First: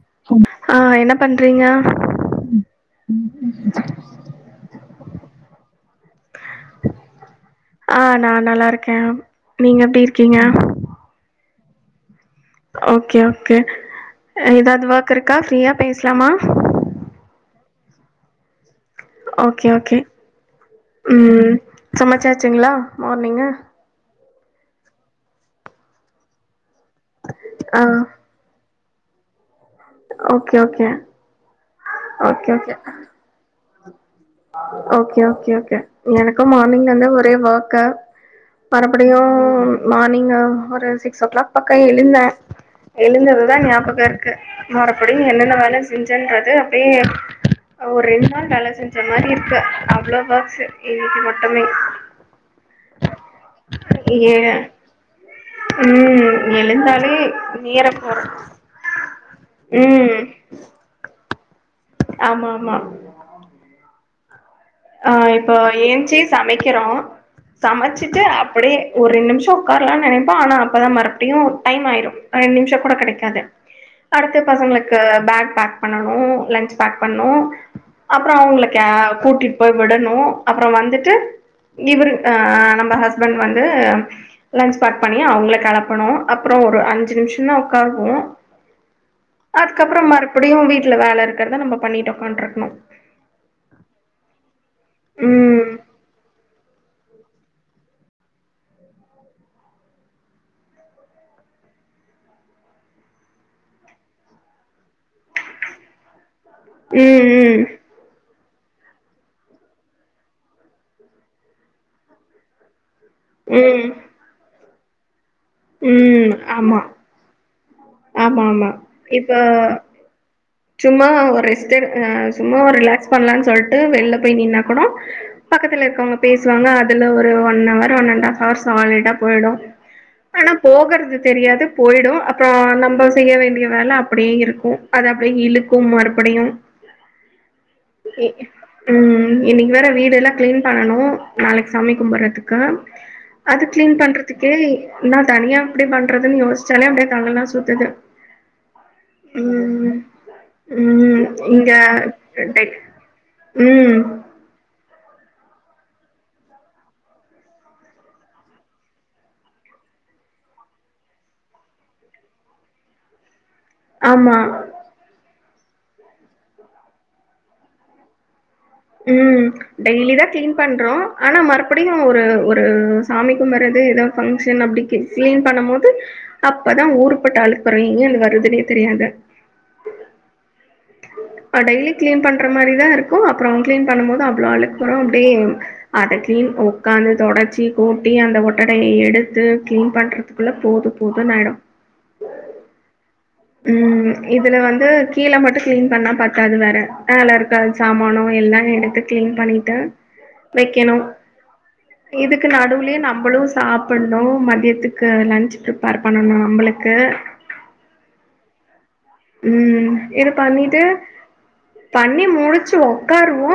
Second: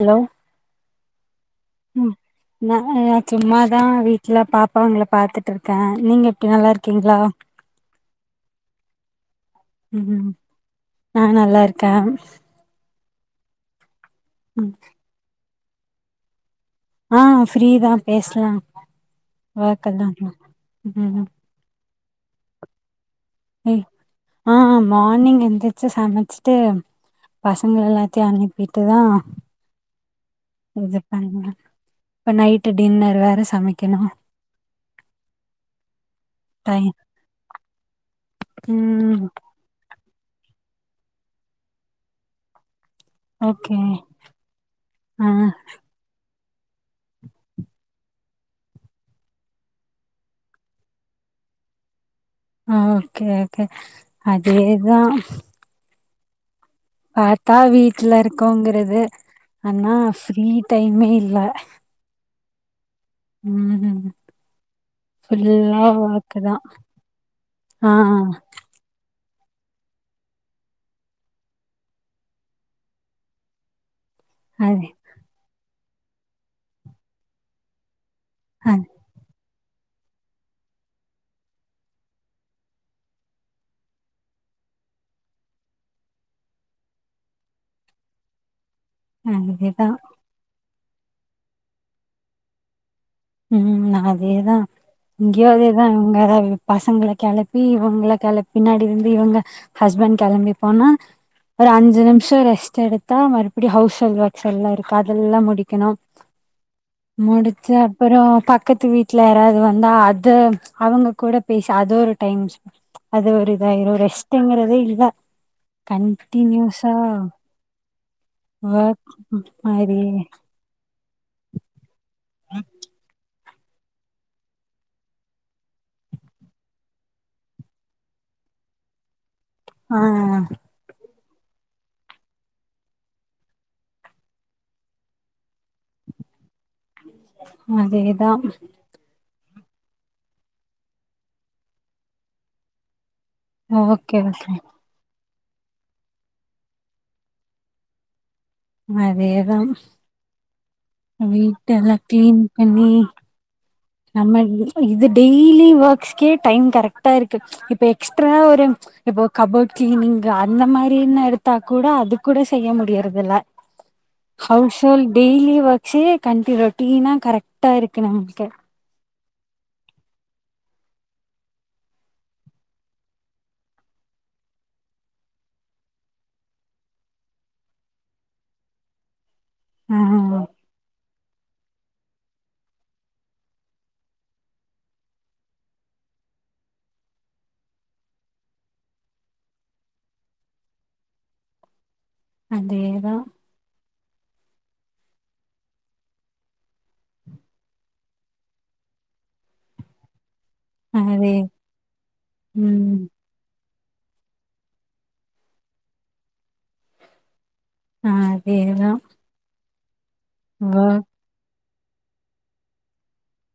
Hello ஆ என்ன பண்றங்க ந சும்மாதா வீட்ல பாப்பாங்ள பாத்துட்ருக்க நீங்க எப்டி நல்லா இருக்கீங்ளா ஆ நா நல்லாருக்க நீங்க எப்டி ம் இருக்கீங்க நா நல்லா இருக்க ஓகே ஓகே ம் எதாவது ஒர்க் இருக்கா ஃப்ரீயா பேசலாமா ஆ ஃப்ரீதா பேசலா ஓகே ஓகே ஒர்க்கெல்லா ம் சமச்சாச்சிங்ளா மார்னிங்கு ஏய் ஆ மார்னிங் எந்திரிச்சி சமச்சிட்டு பசங்க ஆ எல்லாத்தையு அனுப் பிட்டு தா ஓ இது பண்ண இப்ப ஓகே நைட்டு் டின்னர் வேற சமைக்கணு ஓகே ஓகே ஓகே எனக்குமார்னிங் டைம் வந்து ஒரே ஒர்க்க மறுபடியு ம் மார்னிங் ஒரு சிக்ஸ் ஓ கிளாக் பக்க எழுந்த எழுந்ததுதா ஓகே ஞாபகோ இருக்கு மறுபடி ஆ என்னென்ன வேல செஞ்சன்றது அப்டியே ஒரு ரெண்டு நாள் வேல செஞ் மாரி இருக்க அவ்ளோ ஓர்க்ஸ் இன்னைக்கு மட்டுமே ஆ ஓகே ஓகே ஏ அதேதா ம் எழுந்தாள் பாத்தா வீட்ல இருக்கோங்கிறது ஆனா ம் ஃப்ரீ டைமே இல்ல ஆமா ஆமா ம் ஆ இப்போ ஃபுல்லா ஏன்ச்சி வாக்கு தான். சமைக்கிறோ ஆ சமைச்சிட்டு அப்படியே ஒரு நிமிசோ உக்காரலா நெனைப்ப ஆனா அப்போ தா மறுபடியு டைம் ஆயிரு ரெண்டு நிமிஷோ கூட கெடைக்காது அடுத்து அது பசங்களுக்கு பேக் பேக் பண்ணனு லன்ச் பேக் பண்ணு அப்புறோ அவங்களுக்க அது கூட்டிட்டு போய் விடணு அப்புறோ வந்துட்டு இவர் அ நம்ம ஹஸ்பண்ட் வந்து லஞ்ச் பேக்பண்ணி அவங்கள களப்பணு அப்புறோ ஒரு அஞ்சி நிமிஷோ தா உக்காருவோ அதேதான். அதுக்கப்புறோ மறுபடியு வீட்ல வேல இருக்கிறதா நம்ம பண்ணிட்டு உக்காந்துட்ருக்கணு ம் நா அதேதா இங்கியு அதே ம் தா இதா இவங்க பசங்கள கிளப்பி இவங்க கிள பின்னாடி வந்து இவங்க ஹஸ்பண்ட் கிளம்பி போனா ஒரு அஞ்சு நிம்ஷோ ரெஸ்ட் எடுத்தா மறுபடி ஹவுஸ் ஹெல் ஒர்க்ஸ் எல்லா இருக்கு அதெல்லா முடிக்கணு ம் ம் முடிச்சா அப்பறோ பக்கத்து வீட்ல யாராவ்து வந்தா அத அவங்க கூட பேச அது ஒரு டைம் அது ஒரு இதா ம் ஆய்ரு ரெஸ்ட்டுங்கறதே இல்ல ம் ஆமா கன்ட்டினியூஸா ஆமா ஆமா ஒர்க் இப்ப மாரி சும்மா ஒரு ரெஸ்ட்டெடுக் அ சும்மா ஒரு ரிலாக்ஸ் பண்லான் சொல்ட்டு வெள்ல போய் நின்னா கூட பக்கத்துல இருக்கவங்க பேசுவாங்க அதுல ஒரு one hour one and half hour சாலிடா போயிடோ ஆ ஆனா போகற்து தெரியாது போயிடோ அப் றோ நம்ப செய்ய வேண்டிய வேல அப்டியே இருக்கோ அது அப்டியே இழுக்கு மறுபடியு அதுக்கு தா ம் இன்னைக்கு வேற வீடெல்லா கிளீன் பண்ணனு நாளைக்கு சாமி கும்பறதுக்கு அது க்ளின் ஓகே பண்றதுக்கே ஓகே நா தனியா எப்டி பண்றதுன் யோசிச்சாலே அப்டியே தலலா சுத்துது அதே தா ம் ம் இங்க வீட்டல்லா கிளீன் டெக் பண்ணி ம் நம்ம இது டெய்லி ஒர்க்ஸ்க்கே டைம் கரெக்ட்டா இருக்கு இப்ப எக்ஸ்ட்ரா ஒரு இப்போ கபோர்ட் கிளீனிங் அந்த மாரீன்னு எடுத்தா கூட அது கூட செய்ய முடியறதுல ஆமா ஹவுஸ் கேள் டெய்லி வச்சி [unintelligible] க்ளீன்னா கரெக்டா இருக்கு நம் கிட்ட ஆ டெய்லி தா கிளீன் பண்றோ ஆனா மறுபடியு ஒரு ஒரு சாமி கும்பறது ஏதோ பங்க்ஷன் அப்டிக்கு க்ளீன் பண்ண மோது அப்பதா ஊருபட்ட அழுக்கு வரு எங்கேந்து வருதுன்னே தெரியாது ஆ டெய்லி கிளீன் பண்ற மாரிதா இருக்கோ அப் ப்றோ கிளீன் பண்ணும்மோது அவ்ளோ அழுக்குட அப்டியே அத கிளீன் உக்காந்து தொடச்சி கூட்டி அந்த ஒட்டடைய எடுத்து கிளீன் பண்ற துக்குள்ள போது போதுன் ஆய்டோ அதேதா ம் இதுல வந்து கீழ மட்டோ கிளீன் பண்ணா பத்தாது வேற ஆ எல்லா இருக்க சாமானோ எல்லா எடுத்து க்ளின் பண்ணிட்டு வெக்கணோ அதே இதுக்கு நடுவுலயே ம் நம்புளோ சாப் பன்னோ மதியத்துக்கு லன்ச் ப்ரிப்பேர் பண்ணணோ நம்பளுக்கு ஆ கேக்குதா ம் இது பண்ணிட்டு பண்ணி முடிச்சி ஒக்காருவோ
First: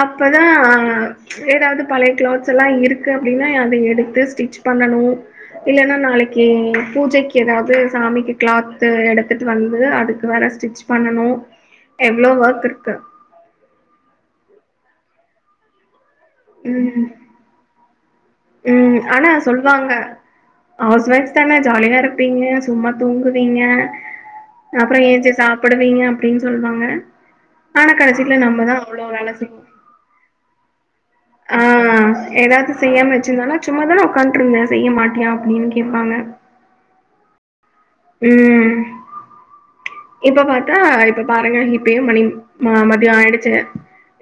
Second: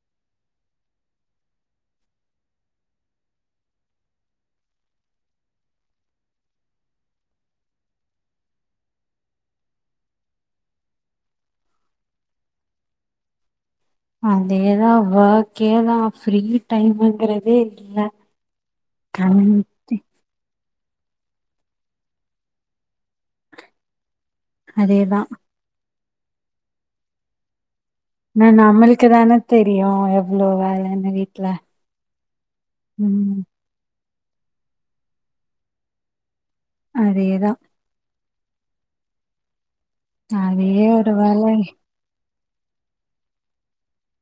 அப்போ தா வாங்க சேராத பழைய கிளாத்ஸ்ல்லா இருக்கு அப்டின்னா அத எடுத்து ஸ்டிச் பண்ணனோ இல்லன்னா நாளைக்கு பூஜைக்கு எதாவ்து சாமிக்கு கிளாத்து எடுத் த்துட்டு வந்து அதுக்கு வேற ஸ்டிச் பண்ணனோ எவ்ளோ ஒர்க் இருக்கு அதேயே தா ஓர்க் கேதா ஃப்ரீ ம் டைம்ங்கிறதே இல்ல வாங்க ஹவுஸ் ஒய்ஃப்ஸ் தான ஜாலியா இருப்பீங்க சும்மா தூங்குவீங்க அப்றோ அதேதான் ஏஞ்சி சாப் புடுவீங்க அப்டின் சொல்வாங்க ஆனா கடைசில நம்ம தா அவ்ளோ வேல செய்வோ அப்டியா எவ்ளோ வேலன்னு வீட் ஆ எதாவ்து செய்யாம வச்சிருந்தாலா சும்மாதானே ஒக்காந்ட்ருந்த செய்ய மாட்டியா அப்டின்னு கேப்பாங்க அதேதா ம் இப்போ அதே பாத்தா ஒரு இப்ப வேலை பாருங்க இப்பே மணி மதியோ ஆயிடுச்சிங்க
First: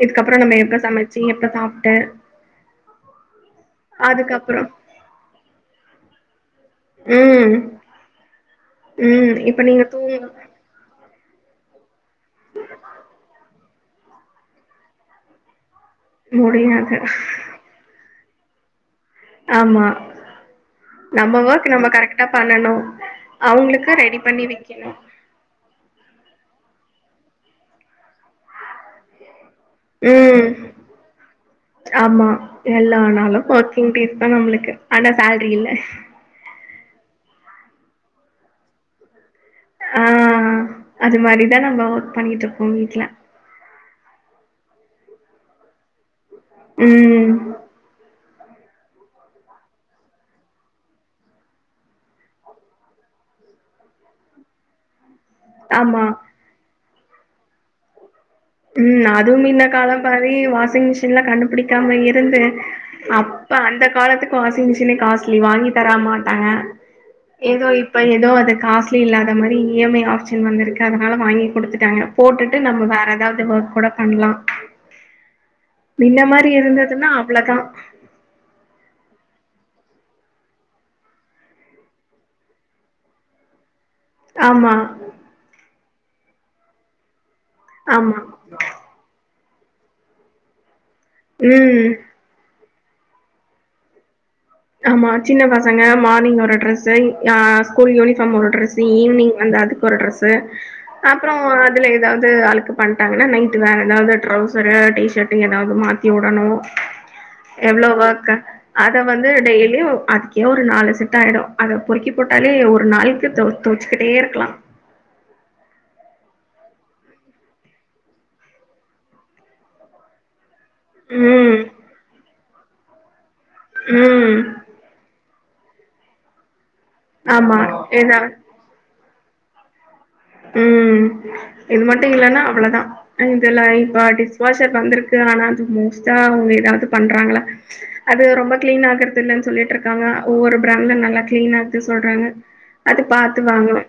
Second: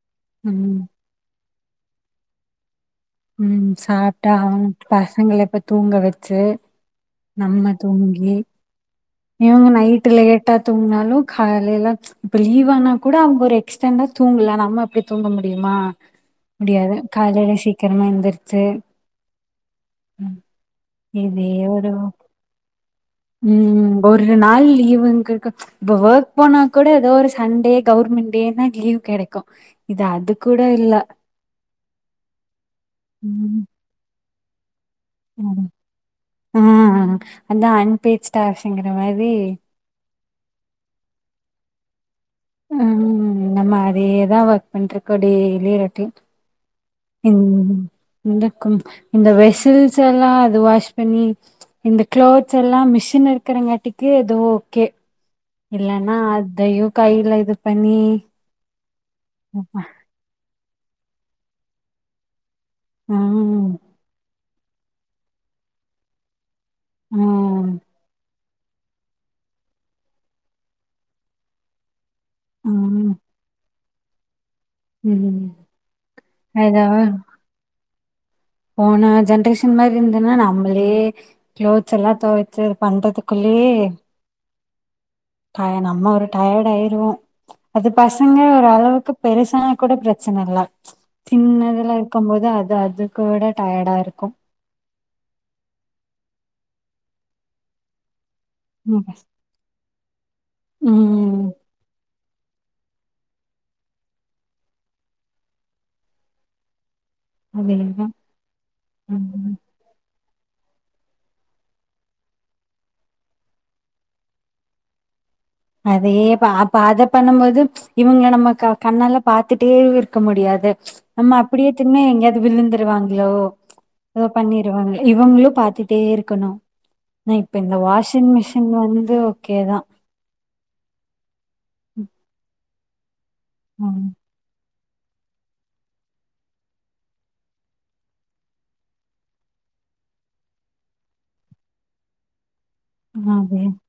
இதுக்கப்பறோ நம்ம எப்ப ம் சமைச்சி எப்ப சாப்ட்டு ம் சாப்ட்டா அவங் அதுக்கப்புறம் பசங்கள எப்ப தூங்க வச்சி ம். நம்ம தூங்கி ம். இப்ப இவங்க நீங்க நைட் தூங்க லேட்டா தூங்கினாலோ காலையில இப்ப லீவ் ஆனா கூட அவங்க ஒரு இஷ்டோ இருந்தா தூங்கலா நம்ம அப்டி தூங்க முடியுமா முடியாது காலைல சீக் க்கரமா எந்திருச்சி ஆமா நம்ம இதே ஒர்க் நம்ம ஒரு கரெக்டா பண்ணணு அவங்களுக்கு ம் ரெடி ஒரு பண்ணி நாள் விக்கணு லீவுங்க இருக்கு இப்ப ஒர்க் போனா கூட ஏதோ ஒரு சண்டே கவர்மெண்ட் டேனா லீவ் கெடைக்கோ ம் ஆமா எல்லா நாலோ ம். ஓக் டூட்டி இப்ப நம்மளுக்கு ஆனா சேல்ரி ம். இல்ல ஆ அதா அன்பேச்ட்டு அப்டிங்கற மாரி ஆ அது மாரி தா நம்ம ஒர்க் பண்ணிட்டு இருக்கோ வீட்ல இந்த மாரியே தா வைப்பேன்றுக்கு டெய்லி ரொட்டின் ம் ம் க்கும் இந்த வெசில்ஸ் எல்லா அது வாஷ் பண்ணி இந்த க்ளாத்ஸ் எல்லா மிஷின் இருக்கிறங்காட்டிக்கு எதோ ஓகே ஆமா இல்லன்னா அதையு கையில இது பண்ணி ம் அதும் இந்த ம். காலோ மாரி வாஷிங் மிஷின்லா கண்டுபுடிக்காம இருந்து அப்ப ம். அந்த காலத்துக்கு வாசிங்மிஸுனு காஸ்லி வாங்கி தர மாட்டாங்க ஏதோ இப்ப ஏதோ அது காசு சே இல்லாத மாரி இ எம் ஐ ஆப்ஷன் வந்து இருக்கு அதனால வாங்கி குடுத்துட்டாங்க போட்டுட்டு நம்ம வேற ம். ஏதாவது இல்ல ஒர்க் கூட பண்ணலா ம். இந்த மாரி அதாவது இருந்துன்னா அவ்ளோ தா போன ஜென்ரேஷன் மாரி இருந்ததுன்னா நம்மளே க்ளோத்ஸ் எல்லா துவைச்சி பண்றதுக்குள்ளயே ஆமா அத நம்ம ஒரு டயர்ட் ஆயிருவோ அது ஆமா பசங்க ஒருளவுக்கு பெருசானா கூட பிரச்சனை இல்ல ம் சின்னதல்லா இருக்கும் போது அது அது கூட டயர்டா இருக்கும் ஆமா சின்ன பசங்க மார்னிங் ஒரு டிரெஸ் ஆ ஸ்கூல் யூனிபார்ம் ஒரு ட்ரெஸ் ம். ஈவினிங் வந்து அதுக்கு ஒரு டிரெஸ் அப்பறோ ம். அ அதுல ஏதாவது அழுக்கு பண்ட்டாங்கன்னா நைட்டு வேற ஏதாவது ட்ரௌசர் டிஷட்டு ஏதாவது மாத்தி உடணும் எவ்ளோ அதேதான். ஒர்க்க அத வந் ம். அதுலயே ஒ அத்தே ஒரு நாலு செட்டாயிடும் அத பொறுக்கி போட்டாலே ஒரு நாளைக்கு தோச்சுக்கிட்டே இருக்கலாம் அதேயே அப்ப அத பண்ணும் போது இவங்கள நம்ம கண்ணால பாரத்துட்டே இருக்க முடியாது ஆம்மா ம். அப்டியேதுமே எங்கயாவது விழுந்துருவாங்களலோ ஏதே ம். பண்ணி இவங்களே இவங்களும் பாத்துட்டே இருக்கணும் இப்ப ஆமா. இந்த வாஷிங் ஏதா மிஷின் இங்க வந்து ஓகே தான் ம் இது மட்டும் இல்லன்னா அவ்ளோ தான் இதல்லாம் இந்த லைப் ம். ஆர்டிஸ் வாஷர் வந்திருக்கு ஆனா அது மோஸ்ட்டா அவங்க ஏதாவது பண்றாங்களா அது ரொம்ப கிளீன் ஆகுறது இல்லன்னு சொல்லிட்டு இருக்காங்க ஒவ்வொரு பிராண்ட்ல நல்லா கிளீன் ஆகுது சொல்றாங்க அது பாத்து ஆதே வாங்கணு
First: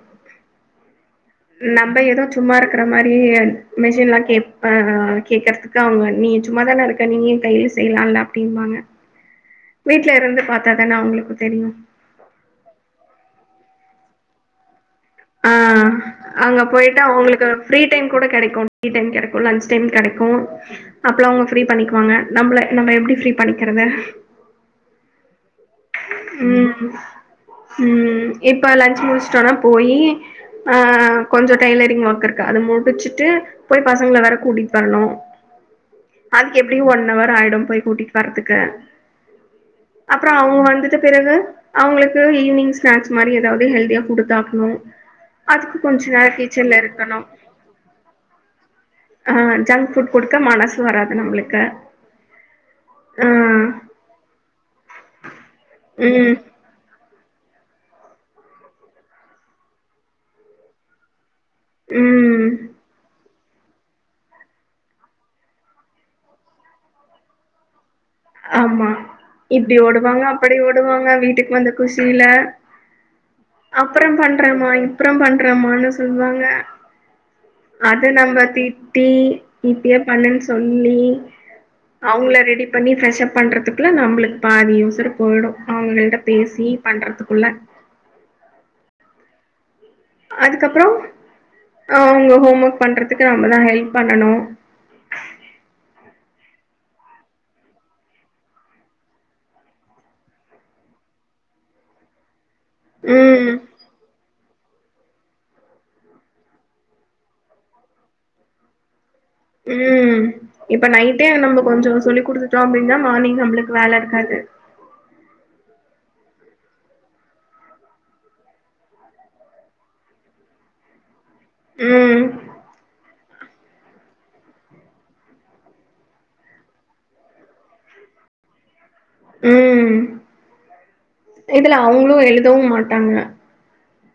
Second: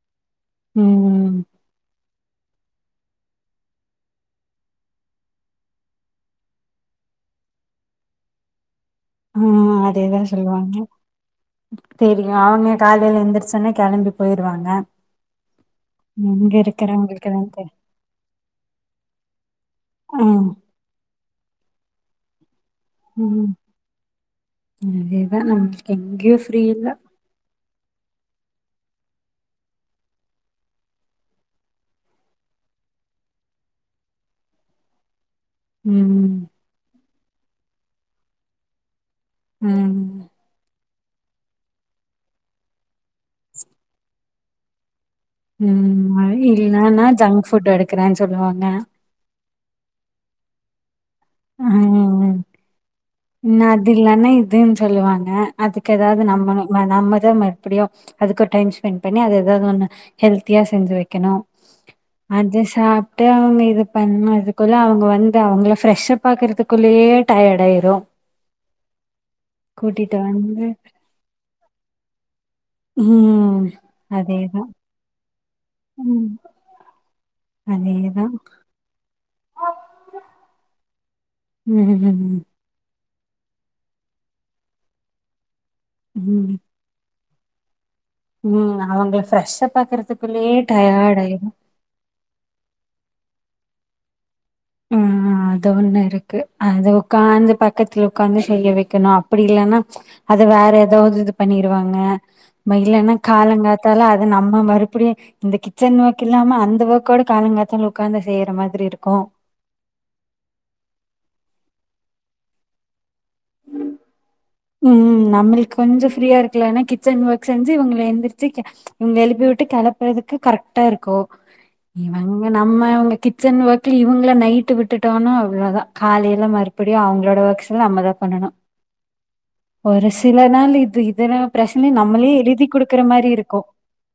ம் ம் நம்ம ஏதோ சும்மா இருக்கற மாரி மிஷின்லாம் கேப் கேக்கறதுக் க்கா அவங்க நீ சும்மாதானே இருக்க நீய்யு கையில செய்லால்ல அப்டின்பாங்க ம். வீட்டு்ல இருந்து பாத்தாதானே அவுங்களுக்கு தெரியு தெரியு அவங்க காலையில எந்திரச்சுன்ன கெளம்பி போயிருவாங்க ஆ இங்க அங்க போய்ட்டு இருக்கிறவங்களுக்கு அவங்களுக்கு தான் தெரி ஃப்ரீ டைம் கூட கெடைக்கு டீ டைம் கெடைக்கு லஞ்ன்ச் டைம் கெடைக்கு ம். அப்பலா அவங்க ஃப்ரீ பண்ணிக்குவாங்க நம்மள நம்ம எப்படி ஃப்ரீ பண்ணிக்கிறது அதே நம் ம் ம் இப்ப லன்ச் முடுஸ்டோனா போயி ஆ கொஞ்ச டைலரிங் ஒர்க் இருக்கு அத முடிச்சுட்டு போய் பசங்கள வேற கூட்டிட் வர்ணு ம் எப்படியு ஒன் அவர் ஆயிடு போய் கூட்டிட் வரதுக்கு ம். அப்புறோ அவங்க வந்து ச்ச பிறகு அவ்ங்களுக்கு ஈவினிங் ஸ்நாக்ஸ் மாரி எதாவது ஹெல்தியா குடுத்தாக்குவே ம் இல்லன்னா இருக்கணும். ஜங்க் ஃபுட் எடுக்கறேன் சொல்லுவாங்க ஆ ஜங்க் ஃபுட் குடுக்க மனசு வராது நம்மளுக்கு ஆ ன அது இல்லானா இதுன் சொல்லுவாங்க அதுக்கு எதாவது ம் நம்ப [unintelligible] ந நம்மதா மப்படியு அதுக்கு ஓர் டைம் ஸ்பெண் பண்ணி அது எதாவது ஒன்னு ஹெல்தியா செஞ்சு வைக்கணு ம் அத சாப்ட்டு அவங்க இது பண்ணதுக்குள்ள அவங்க வந்து அவங்கள ஃப்ரெஷ்ஷப் பாக்கறதுக்குள்ளேயே டயார்ட் ஆயிரு ஆமா இப்டி ஓடுவாங்க அப்படி வந்து ஓடுவாங்க வீட்டுக்கு வந்த குசியில ம். அப்பறம் பண்றேம்மா அதேதான். இ ப்பறம் பண்றேமான்னு ம். சொல்வாங்க அது அதேதான். நம்ப தி ட்டி இப்பியே பண்ணுன் சொல்லி ம். அவங்கள ம். ரெடி பண்ணி ஃப்ரெஷ் அப் பண்றதுக்குள்ள நம்பளுக் பாதி உசுரு போயிடு அவங்கள்ட்ட ம். பேசி பண்றதுக்குள்ள ம் அவங்கல ஃரெஷ்ப் ஆக்குறதுக் அதுக்கப்பறோ அவங்க ஹோம் ஒர்க் பண்றதுக்கு நம்மதா ஹெல்ப் பண்ணனு ஆ அது ஒண்ணு இருக்கு அது உக்காந்து பக்கத்துல உகாந்து செய்ய வெக்கணு அப்படி இல்லன்னா அத வேற எதாவது இது பண்ணிருவாங்க மயிஇலன்னா ம் காலங்காத்தால அது நம்ம மறுபடியு இந்த கிச்சன் ஒர்க் இல்லாம அந்த ஒர்க்கோட காலங்காத்தால உக்காந்து செய்யற மாதிரி இருக்கு ம் இப்ப நைட்டே நம்ப கொஞ்சோ சொல்லி் குடுத்துட்டோ அப்படின்னா மார்னிங் நம்மளுக் வேல இருக்காது ம் நம்மளுக் கொஞ்ச ஃப்ரீயா இருக்கலான்னா கிச்சன் ஒர்க் செஞ்சு இவங்கல எந்திரிச்சு ங்க எழுப்பி விட்டு கெளப்பறதுக்கு கரெக்ட்டா இருக்கு ம் இவங்க நம்ம அவங்க கிட் சன் ஒர்க்ல இவங்கள நைட்டு விட்டுட்டோன்னா அவ்ளதா காலையில மறுபடியு அவ்ங்களோட ஒர்க்ஸ்ல்லா நம்ம தா பண்ணணு ம் ஒரு சில நாள் இது இதெல்ல இதுல பிரச்சனை அவங்களு நம்மளே எழுதவு எழுதி குடுக்குற மாட்டாங்க மாரி இருக்கு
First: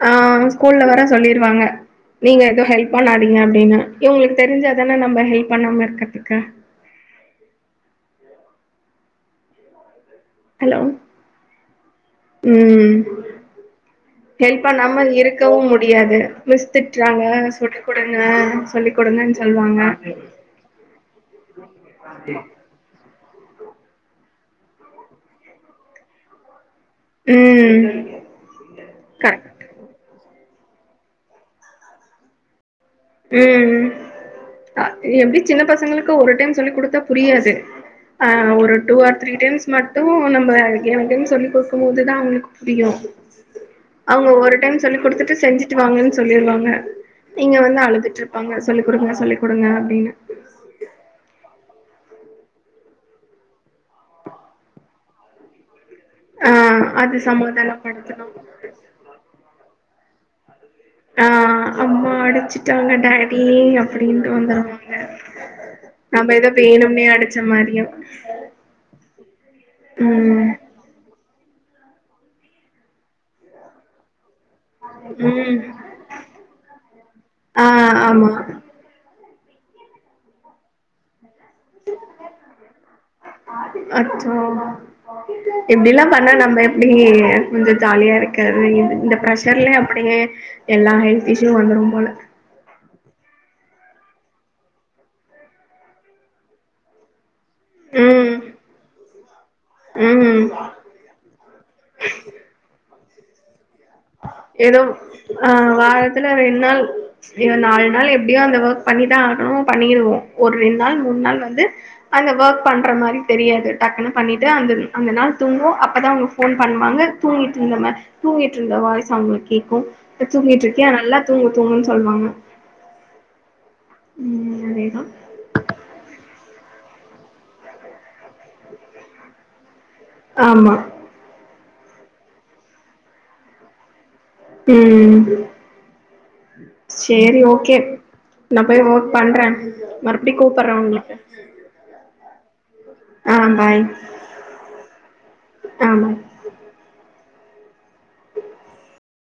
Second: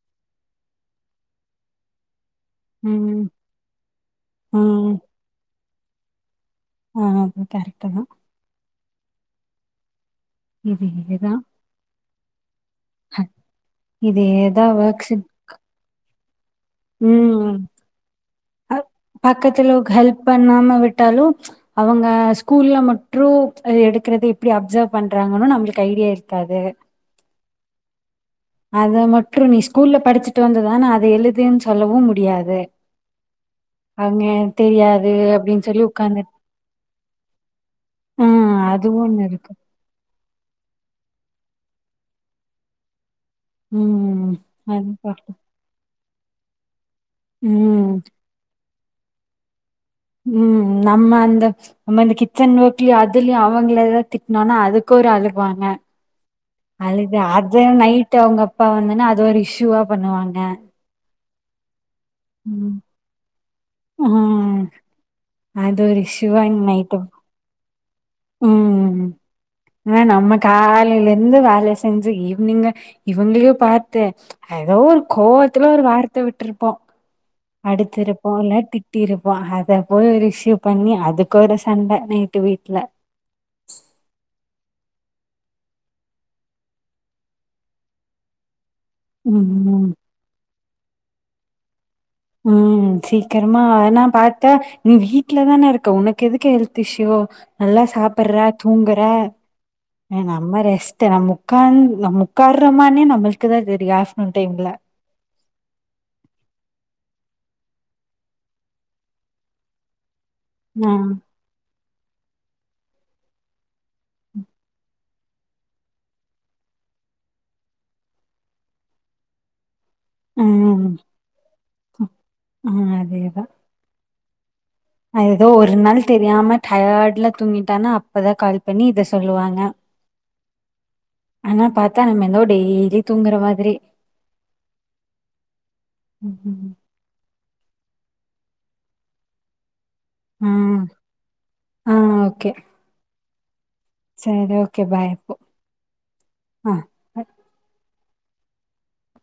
ஆ ஸ்கூல்ல வேர சொல்லிருவாங்க எது ஹெல்ப் ம். பண்ணாதீங்க அப்டின்னு இவங்களுக்கு ம். தெரிஞ்சாதானே நம்ப ஹெல்ப் பண்ணாம இருக்கறதுக்கு ஆ கரெக்ட் தன ஹலோ இதே தான் ம் இதே ஹெல்ப் தான் பண்ணாம ஒர்க்ஸ் இருக் கவு முடியாது மிஸ் திட்றாங்க ம். சொல்லி கொடுங்க அ சொல்லி கொடுங்கன் பக்கத்துல சொல்வாங்க ஹெல்ப் பண்ணாம விட்டாலும் அவங்க ஸ்கூல்ல மட் ட்ரூப் எடுக்கறது எப்டி அப்சர்வ் பண்றாங்கன்னு நம்மளுக்கு ஐடியா இருக்காது ம் அத மட்டு கரெக்ட் நீ ஸ்கூல்ல படிச்சுட்டு வந்த தான அத எழுதுன் சொல்லவு முடியாது ம் அவங்க அ தெரியாது எப்டி சின்ன அப்படின்னு சொல்லி பசங்களுக்கு உட்காந்துட் ஒரு டைம் சொல்லிக் குடுத்தா புரியாது ஆ ம். ஒரு அது டூ ஆர் ஒண்ணு த்ரீ இருக்கு. டைம்ஸ் மட்டு நம்ம [unintelligible] சொல்லி் குடுக்கும் போது தா அவங்களுக்கு புரியு அவங்க ம். ஒரு டைம் அது சொல்லி பாட்டு குடுத்துட்டு செஞ்சு ட்டு வாங்கன் சொல்லிருவாங்க இங்க வந்து ம். அழுத்துட்டு இருப்பாங்க சொல்லிக் குடுங்க சொல்லி குடுங்க அப்டின்னு ம் நம்ம அந்த நம்மந்த கிச்சன் வோர்க்லியு அதுலயு அவங்கள எதாவது திட் னோன்னா அதுக்கு ஒரு அழுகுவாங்க ஆ அது அல்லது அத நைட் சமாதானப்படுத்தணும். அவங்க அப்பா வந்தன்னா அது இஷூவா பண்ணுவாங்க ஆ அம்மா ம் அடிச்சுட்டாங்க டாடி அப் டின்ட்டு ம் வந்துருவாங்க அது ஒரு நம்ம இஷ்யூவா எதோ நைட்டு வேணும்னே அடிச்ச மாதிரியோ ம் வேணா நம்ம ம் காலையிலே ந்து வேல செஞ்சு ஈவ்னிங்கா இவங்களையு பாத்து எதோ ஒரு ம். கோவத்துல ஒரு வார்த்த விட்டுருப்போ ஆ அடிச்சி இருபோ ஆமா. இல்ல திட் டி இருப்போ அத போய் ஒரு இஷுயூ பண்ணி அதுக்கு ஒரு சண்ட நைட்டு வீட்ல அச்சோ இப்டிலா பண்ணா நம்ம எப்டி கொஞ்சொ ஜாலியா இருக்கறது இ ந்த ப்ரஷர்லேயே ம் அப்டியே எல்லா ஹெல்த் இஸ்யூ வந்துரும் போல ம் சீக்கிரமா அனா பாத்த நீ வீட்லதானே இருக்க உனக்கு எதுக்கு ஹெல்த் இஷ்யூ நல்லா ம் சாப்பறா தூங்கறா ம் நம்ம ரெஸ் டு நம் உக்காந் நம் உக்காறமானே நம்மளுக்குதா தெரியு ஆஸ் ஏதோ ஆ வாரத்துல ரெண் நாள் இன்னு நால் நாள்ல எப்டியோ அந்த ஒர்க் பண்ணிதா ஆகணு பண்ணிருவோ ஒரு ரெண் ஆ நாள் மூன் நாள் வந்து அந்த ஒர்க் பண்ற மாரி தெரியாது டக்குன்னு பண்ணிட்டு அந்த அந்த நாள் தூங்குவோ அப்பதா அவங் போன் பண்ணுவாங்க தூங்கிட்ந்தம தூங்கிட் ருந்த வாய்ஸ் அவுங்குளுக் கேக்கு தூங்கிட் ம் இருக்கயா நல்லா தூங்கு தூங்குன் சொல்வாங்க ஆ அதேதா ம் அதேதா எதோ ஒரு நாள் தெரியாம டயர்ட்ல தூங்கிட்டானா அப்பதா கால் பண்ணி இத சொல்லுவாங்க ஆமா ஆனா பாத்தா நம்ம எதோ டெய்லி தூங்குற மாதிரி ம் ம் செரி ஓகே நா போய் ஓர்க் பண்றே மறுப்டி ஆ கூப்பறாங்க ஆ ஆ பாய் செரி ஓகே பாய் ஆ பாய் ஆ